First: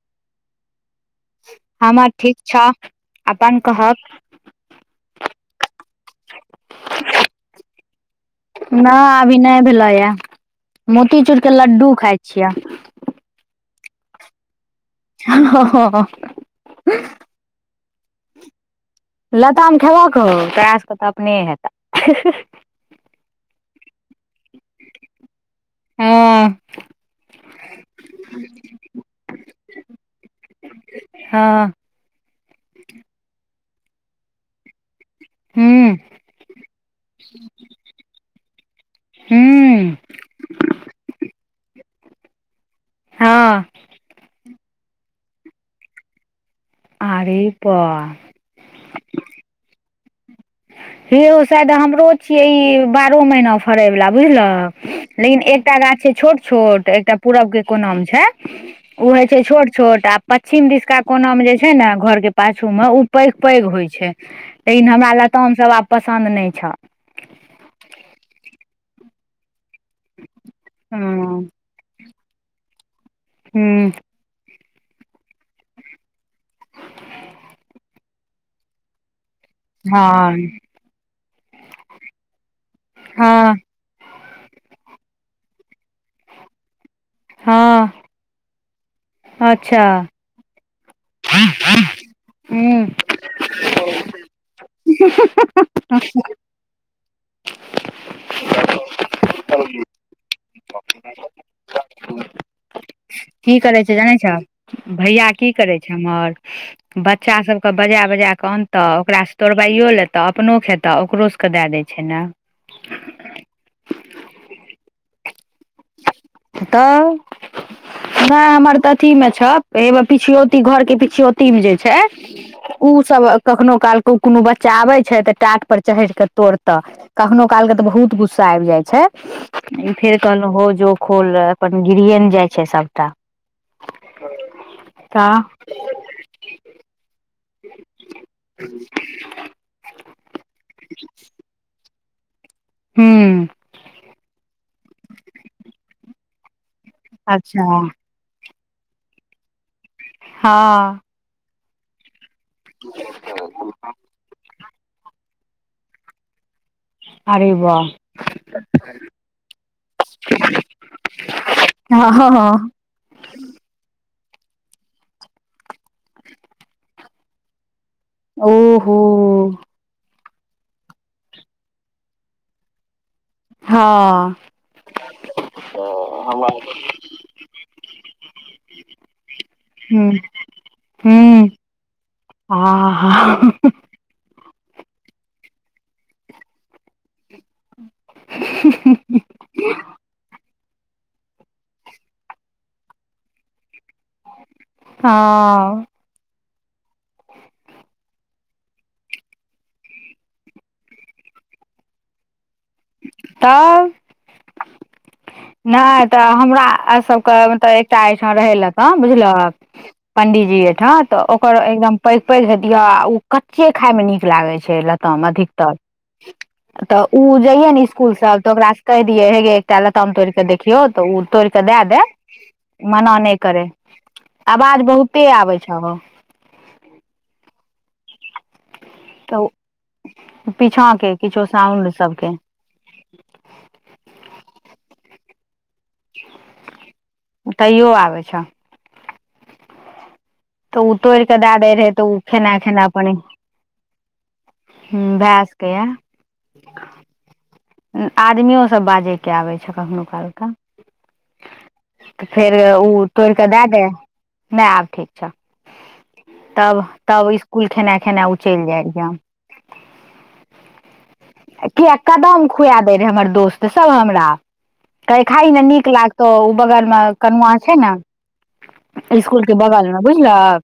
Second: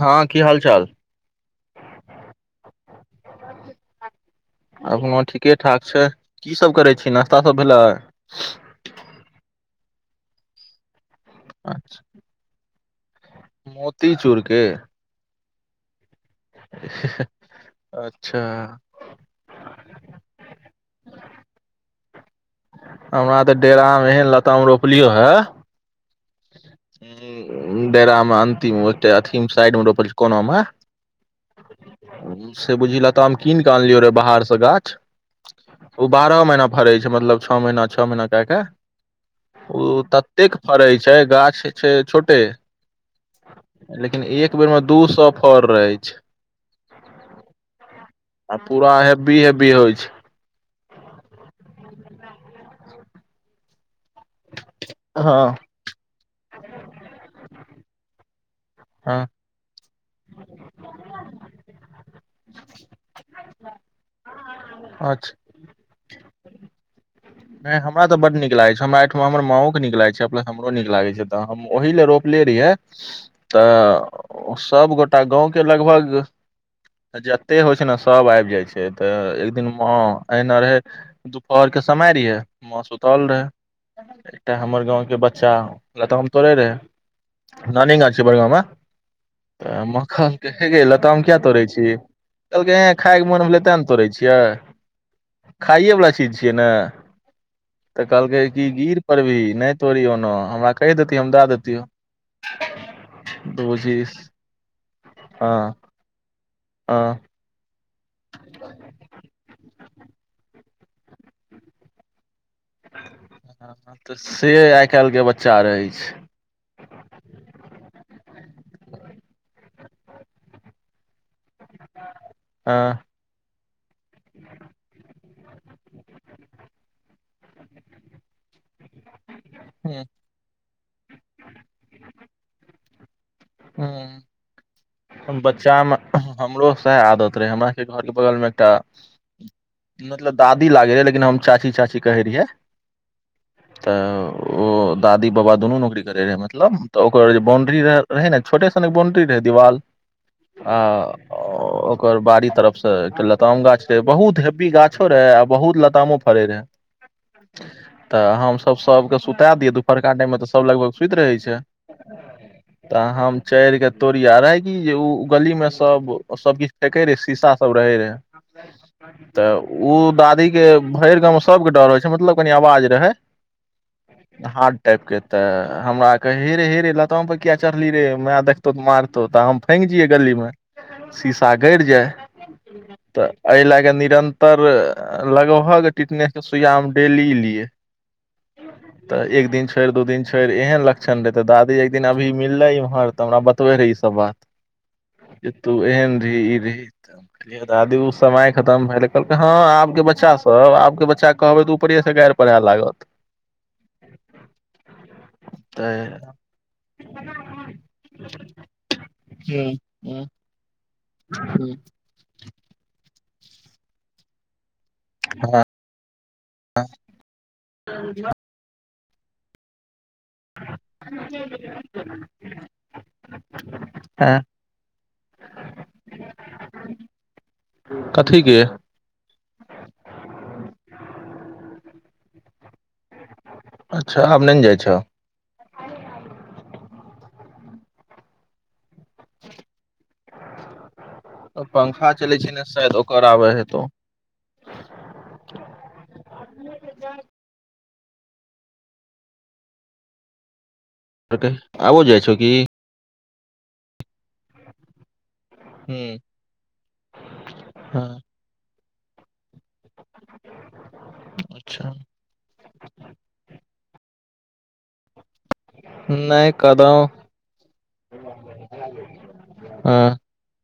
हँ की हाल चाल? हमरा ठीक छअ अपन कहअ। हमो ठीके ठाक छै कीसब करै छी नाश्ता सब भेलै। ना अभी नयि भैलेयै मोतीचूरके लड्डू खाइ छिय। मोती चूरके ह-ह-ह -ह। हैं हैं अच्छा लताम खेबक हो, तोरा सबके त अपने हेतअ हैं हैं। हमरा त डेरा मे लताम रोपलियो ह हम्म डेरा में अंतिम ओ, अथि साइड मे रोपल छै कोना मे हँ से बुझि लताम हम कीन कऽ अनलियौ रहे बाहरसँ गाछ हूँ ओ बारह महीना फरै छै, मतलब छओ महीना छओ महीना कए क। ओ हूँ ततेक फड़ै छै गाछ छै छोटे। हँ लेकिन एक बेर मे दू सौ फर रहै छै। आड़े बा। आ पूरा हेबी हेबी होइ छै। हे हो शायद हमरो छियै ई बारहो महना फड़यवला बुझलअ हँ लेकिन एकटा गाछ छै छोट छोट एकटा पूरब के कोनामे छै। ओ हँ होइ छै छोट छोट आ पच्चछिमके दिशका कोना मे जे छै न घरके पाछू मे उ पैघ पैघ होइ छै लेकिन हमरा अच्छा लताम सब आब पसन्द नहि छ। नयि हमरा त बड नीक लागै छ, हमरा एहेठाम हमरा माँओे के नीक लागै छै, प्लस हमरो नीक हँ लागै छै त हम ओहि ले रोपले रहियै त हूँ ओ सबगोटा गाँवके लगभग जते होइ छै न सब आइब जाइ छै त एक दिन हां हँ एहिना रहे दुपहर के समय रहिये हम सुतल हँ रहै एकटा हमर गाँंव के बच्चा लताम तोर रहै हँ नानी गाछ छै बड़का मामाअ अच्छा मखान के जे ए, लताम किया तोड़ छी कहलकै हूँ ऐं खायके मोन भेलै तेँ न तोड़ै छियै, खाइएवला चीज छियै न। त कहलकै गिर-गिर परबे। नयि तोड़ीओ न, हमरा कहि देति हम द देतियौ। की करै छै बुझी जानै छ भैया की हँ करै छै हमर, हँ बच्चा सब के बजा-बजा क अनतअ ओकरासँ तोड़बाइयो लेत अपनो खेत ओकरो सबके दए दै छै न। हँ आइ काइल के बच्चा रहै छै। त। नयि हमर त अथी में छ, ए में पिछयौती घर के पिछयौती में जे छै उ हँ सब कखनो काल क कुनो बच्चा आबै छै तऽ टाट पर चहेर क तोड़त। कखनो काल क त बहुत गुस्सा आइब जाइ छै। फेर कहलहुँ हो जो खोल रहे, अपन गिरिएन जाइ छै सबटा। ह त। बच्चा मे हमरो सएह आदत रहै हमरा के घर के बगल में एकटा मतलब दादी लागे है लेकिन हम चाची-चाची कहे रहेरियै। हूँ तओ दादी-बाबा दुनू नौकरी करे रहै मतलब त ओकर जे अच्छा बाउण्ड्री र रहै न छोटे सनक बाउण्ड्री रहै दीवाल [inaudible] हँ आं अ-अ ओकर बाड़ी तरफ सं एकटा लताम गाछ रहै बहुत हे वी गाछो रहै आ बहुत लतामो फडै रहै। अरे वाह [inaudible] त हमसब सबके सुता दिअइ, दुपहरका टाइममे त सब लगभग सुति रहै छै। हं-हं-हं। त हम चढ़िके तोरिअइ आ रहै कि जे उ गलीमें सब, सब किछ फेकै रहै शीशा सब रहै रहै। ओहो त उ दादीके भरि गाँवमें सबके डर होइ छै मतलब कनी अवाज रहै। हँ [inaudible] हार्ड टाइपके त हमरा कहै हेरे-हेरे लताम पर किए चढ़लही रे, मै देखतौ त मारतौ त हम फांगि जैऐ हूँ गलीमे। हूँ शीशा गडि जाइ आहा त अइ ला क निरं तर लगभग टिटनेस के सुइया हम डेली लियै। [inaudible] त एक दिन छोड़ि, दू दिन छोरि एहन लक्षण रहै त दादी एक दिना अभी मिललै इम्हर त हमरा बतबै रहै ई सब बात [inaudible] जे तू हँ एहन रीही ई रीही। [inaudible] दादी उ समय खतम भेलै। कहलकै हं, आब के बच्चा सब, आब के बच्चाके कहबै त ऊपरे स गारि पढ़ै लागत। त अ। नै त तऽ हमरा आर सबके मतलब एकटा ऐठां रहै लताम बुझलहक पंडी त जी ऐठां त ओकर एकदम पैघ-पैघ हेतीअ आ उ कच्चे खाइमे नीक लागै छै ल ताम अधिकतर [inaudible] त उ जइऐ ने स्कूल स त ओकरा सं कैह दियै हे गे एकटा ल ताम तोरिक देखियौ त उ तोरिक दए दै, मना नै करै। ऐं आवाज बहुते आबै छ हौ। [inaudible] कथी के? [inaudible] पीछाँ के किछो साउंड सबके। अच्छा, आब नै न जाइ छौ? [inaudible] तैयो आबै छ। त उ तोरिक दा दै रहै त पंखा उ चलै छै ने खेना-खेना शायद पनी ओकर [inaudible] आबै हेतौ हुं भै सकैया। आदमियो सब बाजैके आबै छ कखनो काल क। [inaudible] आबो त जाइ छौ की फेर उ तोरि क दा दै। नै आब ठीक छ। हूँ [inaudible] तब, तब इस्कूल खेने हँ खेने उ चलि जाइ रहिअ। [inaudible] कीए अच्छा कदम खुया दै रहै हमर दोस्त सब हमरा, कहै खाही ने नीक लागतौ। नहि कदौ बगलमे कनुआ छै ने [inaudible] इसकुलके हँ बगलमे बुझलक?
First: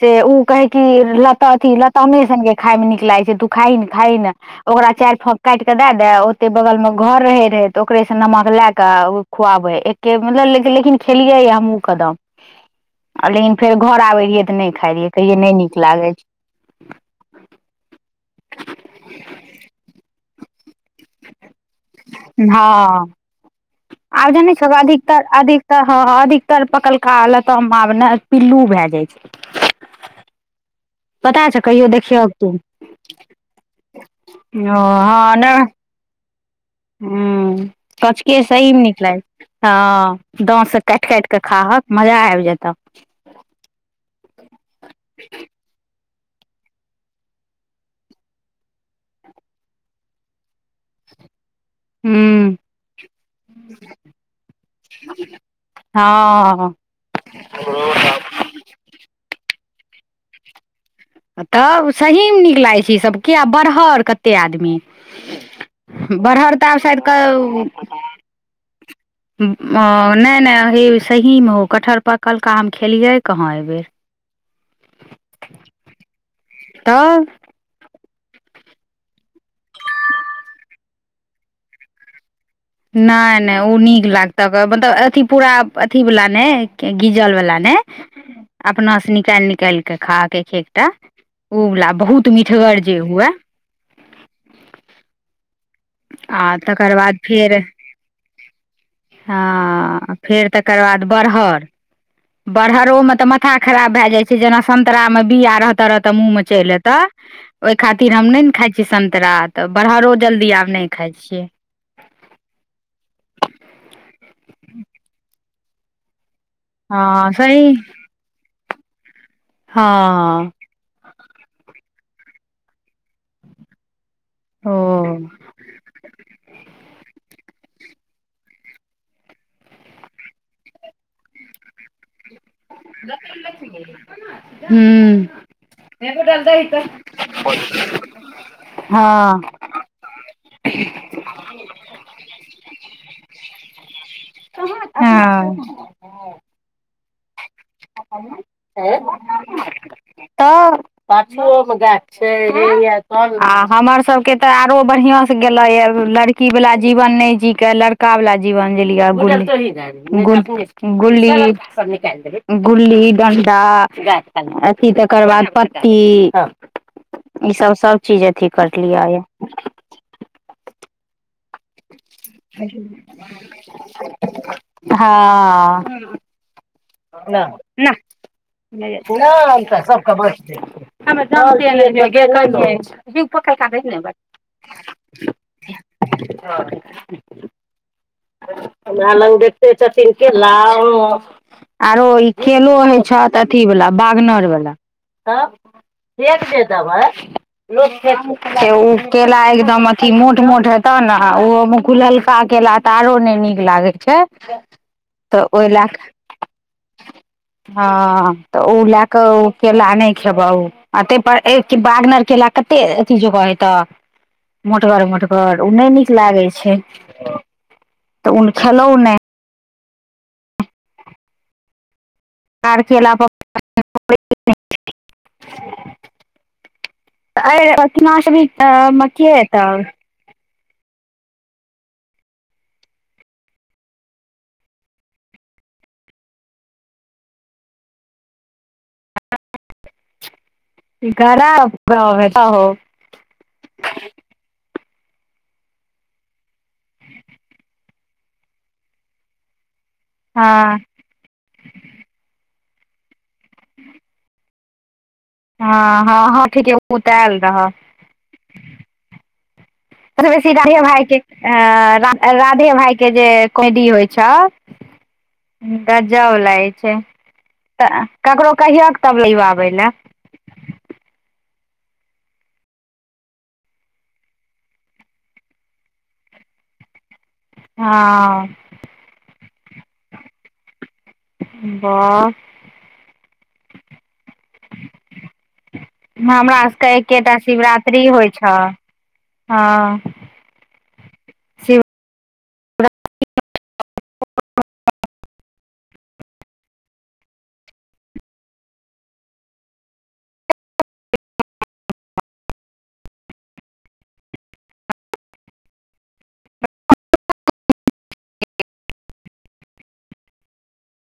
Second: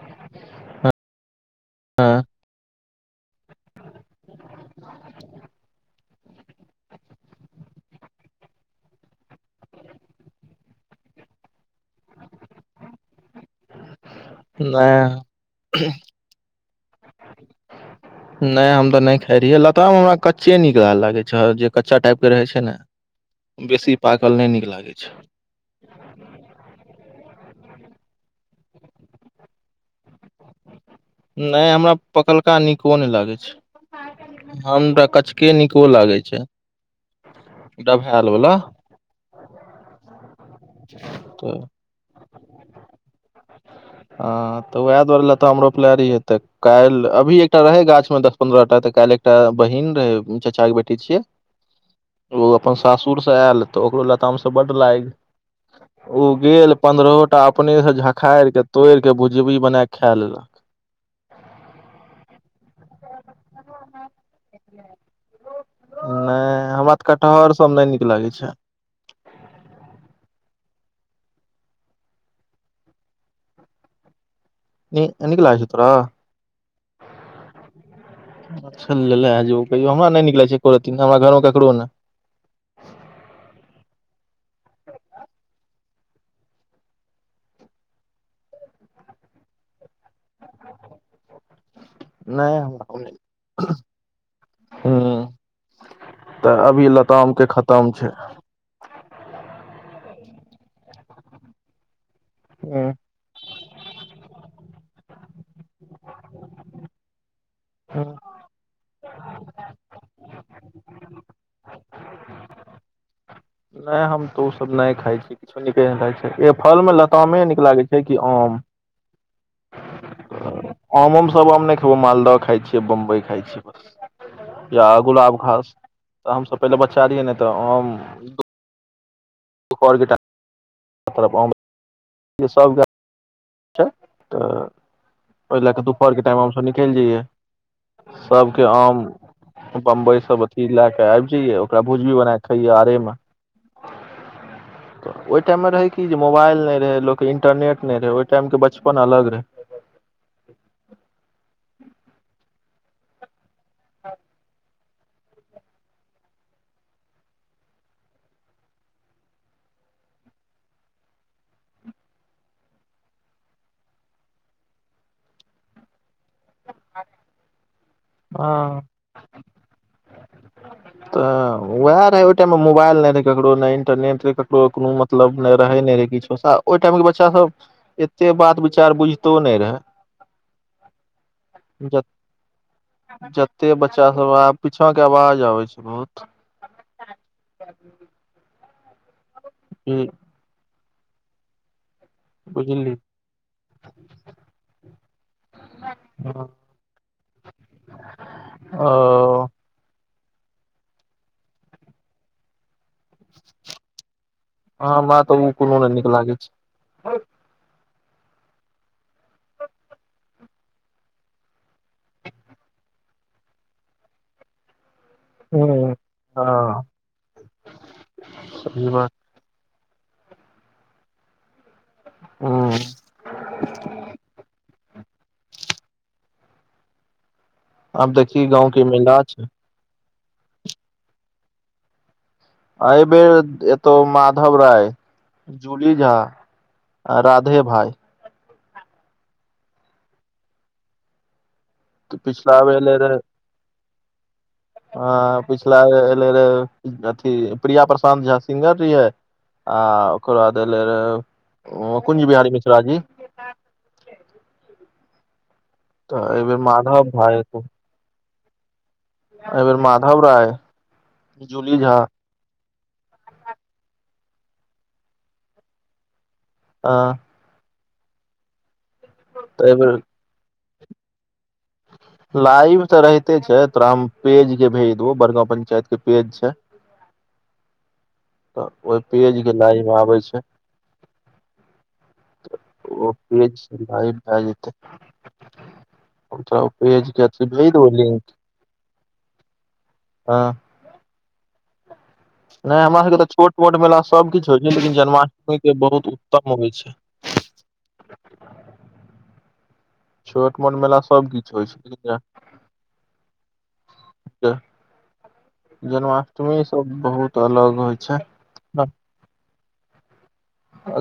से ऊ कहै की, लता अथी लतामे संगे खाइमे नीक लागै छै तू खाइ ने, खाइ ने। ओकरा चारि फांक काटि के दे दै ओतै बगल मे घरे रहै त ओकरेसं नमक लै क उ खुआबै। एके मे लेलकै लेकिन खेलियै या हमहुं कदम। ह आ लेकिन फेर घर आबै रहियै त नै खाइ रहियै, कहियै नै नीक लागै छै। [inaudible] नै हम त नै खाइ रहियै लताम हमरा कच्चे नीक ला लागै छ, जे कच्चा टाइपके रहै छै ने, [inaudible] बेसी पाकल नै नीक लागै छै। त हं अधिकतर पकलका लताम आब ने पिल्लू भै जाइ छै। [inaudible] पता [inaudible] छौ नै कहियो हमरा देखियौ तू पकलका नीको नै लागै छै। ओ हम त कचके नीको लागै छै। ह डभैल कचके वला सहीमे नीक लाग छै हँ दाँत से काटि काटि कऽ खाहक मजा आबि जतह ह तऽ उएह दुआरे लताम हमरोपलेहे रहियै तऽ काल्हि अभी एकटा रहै गाछमे दस पन्द्रह टा तऽ काल्हि एकटा बहिन रहै चच्चाके बेटी छियै हूँ ओ अपन सासुर से आयल तऽ ओकरो लताम से बड लागि ओ हँ गेल पन्द्रहोटा अपने से झखारि के तोड़ि के भुजबी बना क खाय लेलक तब सहीमे नीक लागै छै ईसभ के आ बरहर कते आदमी बरहर ता नहि आब हमरा सायद तऽ कटहर सब नहि क नीक लागै छै नहि नहि हे सहीमे हो कटहर पकलका हम खेलियै कहाँ एहिबेर न एनक ल आशत्ररा तब [unintelligible] कहियो हमरा नहि निक लागै छै एको रति हमरा घर मे ककरो नहि नहि नहि ओ नीक लागतक मतलब अथी पूरा अथी वला ने गीजल वला ने अपना से निकालि निकालि कऽ खाके एक एक टा ओ वला आ बहुत मीठगर जे हुए ह तऽ आ अभी तकर बाद लताम के फेर खतम छै हँ फेर तकर बाद बरहर हँ बरहरो में तऽ माथा खराब भए जाइ छै जेना संतरा मे बिया रह तरह त मुँह में चलि एतऽ ओहि हँ खातिर हम नहि ने खाइ सन्तरा तऽ बरहरो जल्दी आब नहि खाइ छियै नहि हम तऽ ओसभ नहि खाइ छीयै किछो नीके ने लागैत छै फल मे हँ लतमे नीक सही लागै छै की आम हँ आम उम सब हम नहि खेबो मालदह खाइ छियै बम्बई खाय छियै बस ओ या गुलाब घास तऽ हमसभ पहिले बच्चा रहियै नहि तऽ आम रके [inaudible] जे सब गा द [inaudible] ओहि लए हूँ कऽ दुपहरके टाइम हमसभ [unintelligible] निकलि जइयै डल त हँ बंबई सब अथी लए के आबि जइया ओकरा भुजबि भी बना के खाइया आरे त ओहि टाइममे हँ रहै कि जे मोबाइल नहि रहै लोक इंटरनेट नहि रहै ओ टाइम के बचपन अलग रहै तऽ पाछुओ के गाछ छै [unintelligible] आ हमर सबके तऽ आरो बढ़िआँसँ गेलै य लड़की वला जीवन नहि जी केँ लड़का वला जीवन जिलयै बुल [unintelligible] गु गुली [unintelligible] गुल्ली डंटा अथी तकर बाद पत्ती ई सब सब चीज अथी हँ करलियै य [inaudible] तऽ उएह रहै ओहि टाइम मे मोबाइल नै रहै ककरो नई इंटरनेट रहै ककरो कोनो मतलब नै रहै नहि हँ रहै किछ आ ओई टाइम के बच्चा नहि सब एते बात विचार बुझितो नहि रहए तऽ सबके बचतै, जते बच्चा [unintelligible] सब आब पीछा के आवाज आबै छै बहुत [inaudible] [inaudible] नालंदे के छथिन के लाल [unintelligible] आरो ओ ई केलो बुझली होइ छथ त अथीवला बागनर बला त फेेक दे देबै लोक खेतैइ, से ऊ केला ओ एकदम थी मोट मोट हेतो न, आ ओ मुहखुललका केेला त आरो ने नीक लागे छै। हमा तऽ ऊं ओहि कोनो लए नै कऽ नीक लागै छै। हँ तऽ उ लऽ कऽ ओ केला नय खेबऽ उ, तईपर एक बागनर केला कतेक अथी जकाँ हेतऽ? मोटगर मोटगर हूँ ओ नै नीक लागै छै। हँ तऽ उन खेलौ सही बात नै। और ह केला पड़ [inaudible] [inaudible] त आईए पटना आब से भी देखी अ गाँव के मेला मथिएऽ छै ऐतौ। अइ बेर ए-एतौ माधव राय। जूली झा, आ राधे भाई। सीकाबराब त पिछिला वेर एलेरै अऽ पिछला बेर एले रहे अथी प्रिया प्रशांत झा सिंगर रिए। आ ओकरा हँ देले रहे ओ कुंज बिहारी मिश्रा जी। तऽ हँ-हँ-हँ, एहिबेर ठीके ऊ माधव तऽ भाय ऐऽल रहैऽ। अइ बेर मा सबसे बेसी राधे भाई के, अऽ रा राधे भाइके जे कोमेडी होइ छौ, गजब लाइक छै अ तऽ ककरो कहियक तब तऽ मिलबाबै लैऽ। एहिबेर लाइव त रहिते छै, तोरा हम पेज के भेज देबौ, बड़काँ पंचायत के पेज छै। हँ। ओई पेज के लाइव आबै छै। बस त ओ पेज से लाइव भए जेतै। हमरा सबके एकेटा शिवरात्रि होइ लिंक छऽ, हँ। हँ। शिव नै हमरा सब के त छोट मोट मेला सब किछु होय छै, लेकिन जन्माष्टमी के बहुत उत्तम होय छै। छोट मोट मेला सबकिछ होइ छै, बुझलिए? ज-जन्माष्टमी सब बहुत अलग होइ छै।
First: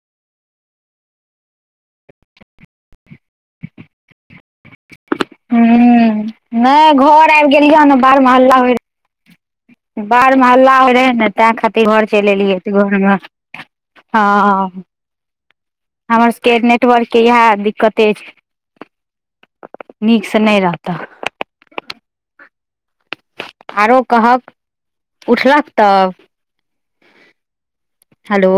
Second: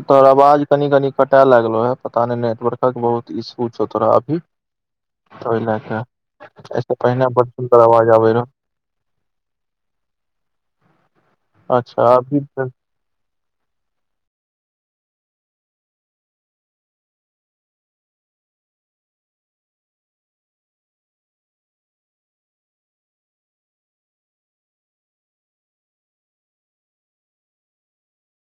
तोहर आवाज कनि कनि कटा लागलो हैऽ, पता नैय नेटवर्कक बहुत इशू छौ तोरा अभी। तई लैऽ कऽ, हूँ अई नहि सँ पहिने घर बड़ आबि सुन्दर गेलियै आवाज आबे रहय। बाढ़मे हल्ला होइत रहै ने तैँ खातिर घर अच्छा चलि अभी एयलियै तऽ घरमे हँऽ। हमर सबके नेटवर्क के इएह दिक्कते अछि। नीक स नैय रहतअ। आरो कहक, उठलक तब? हेलो।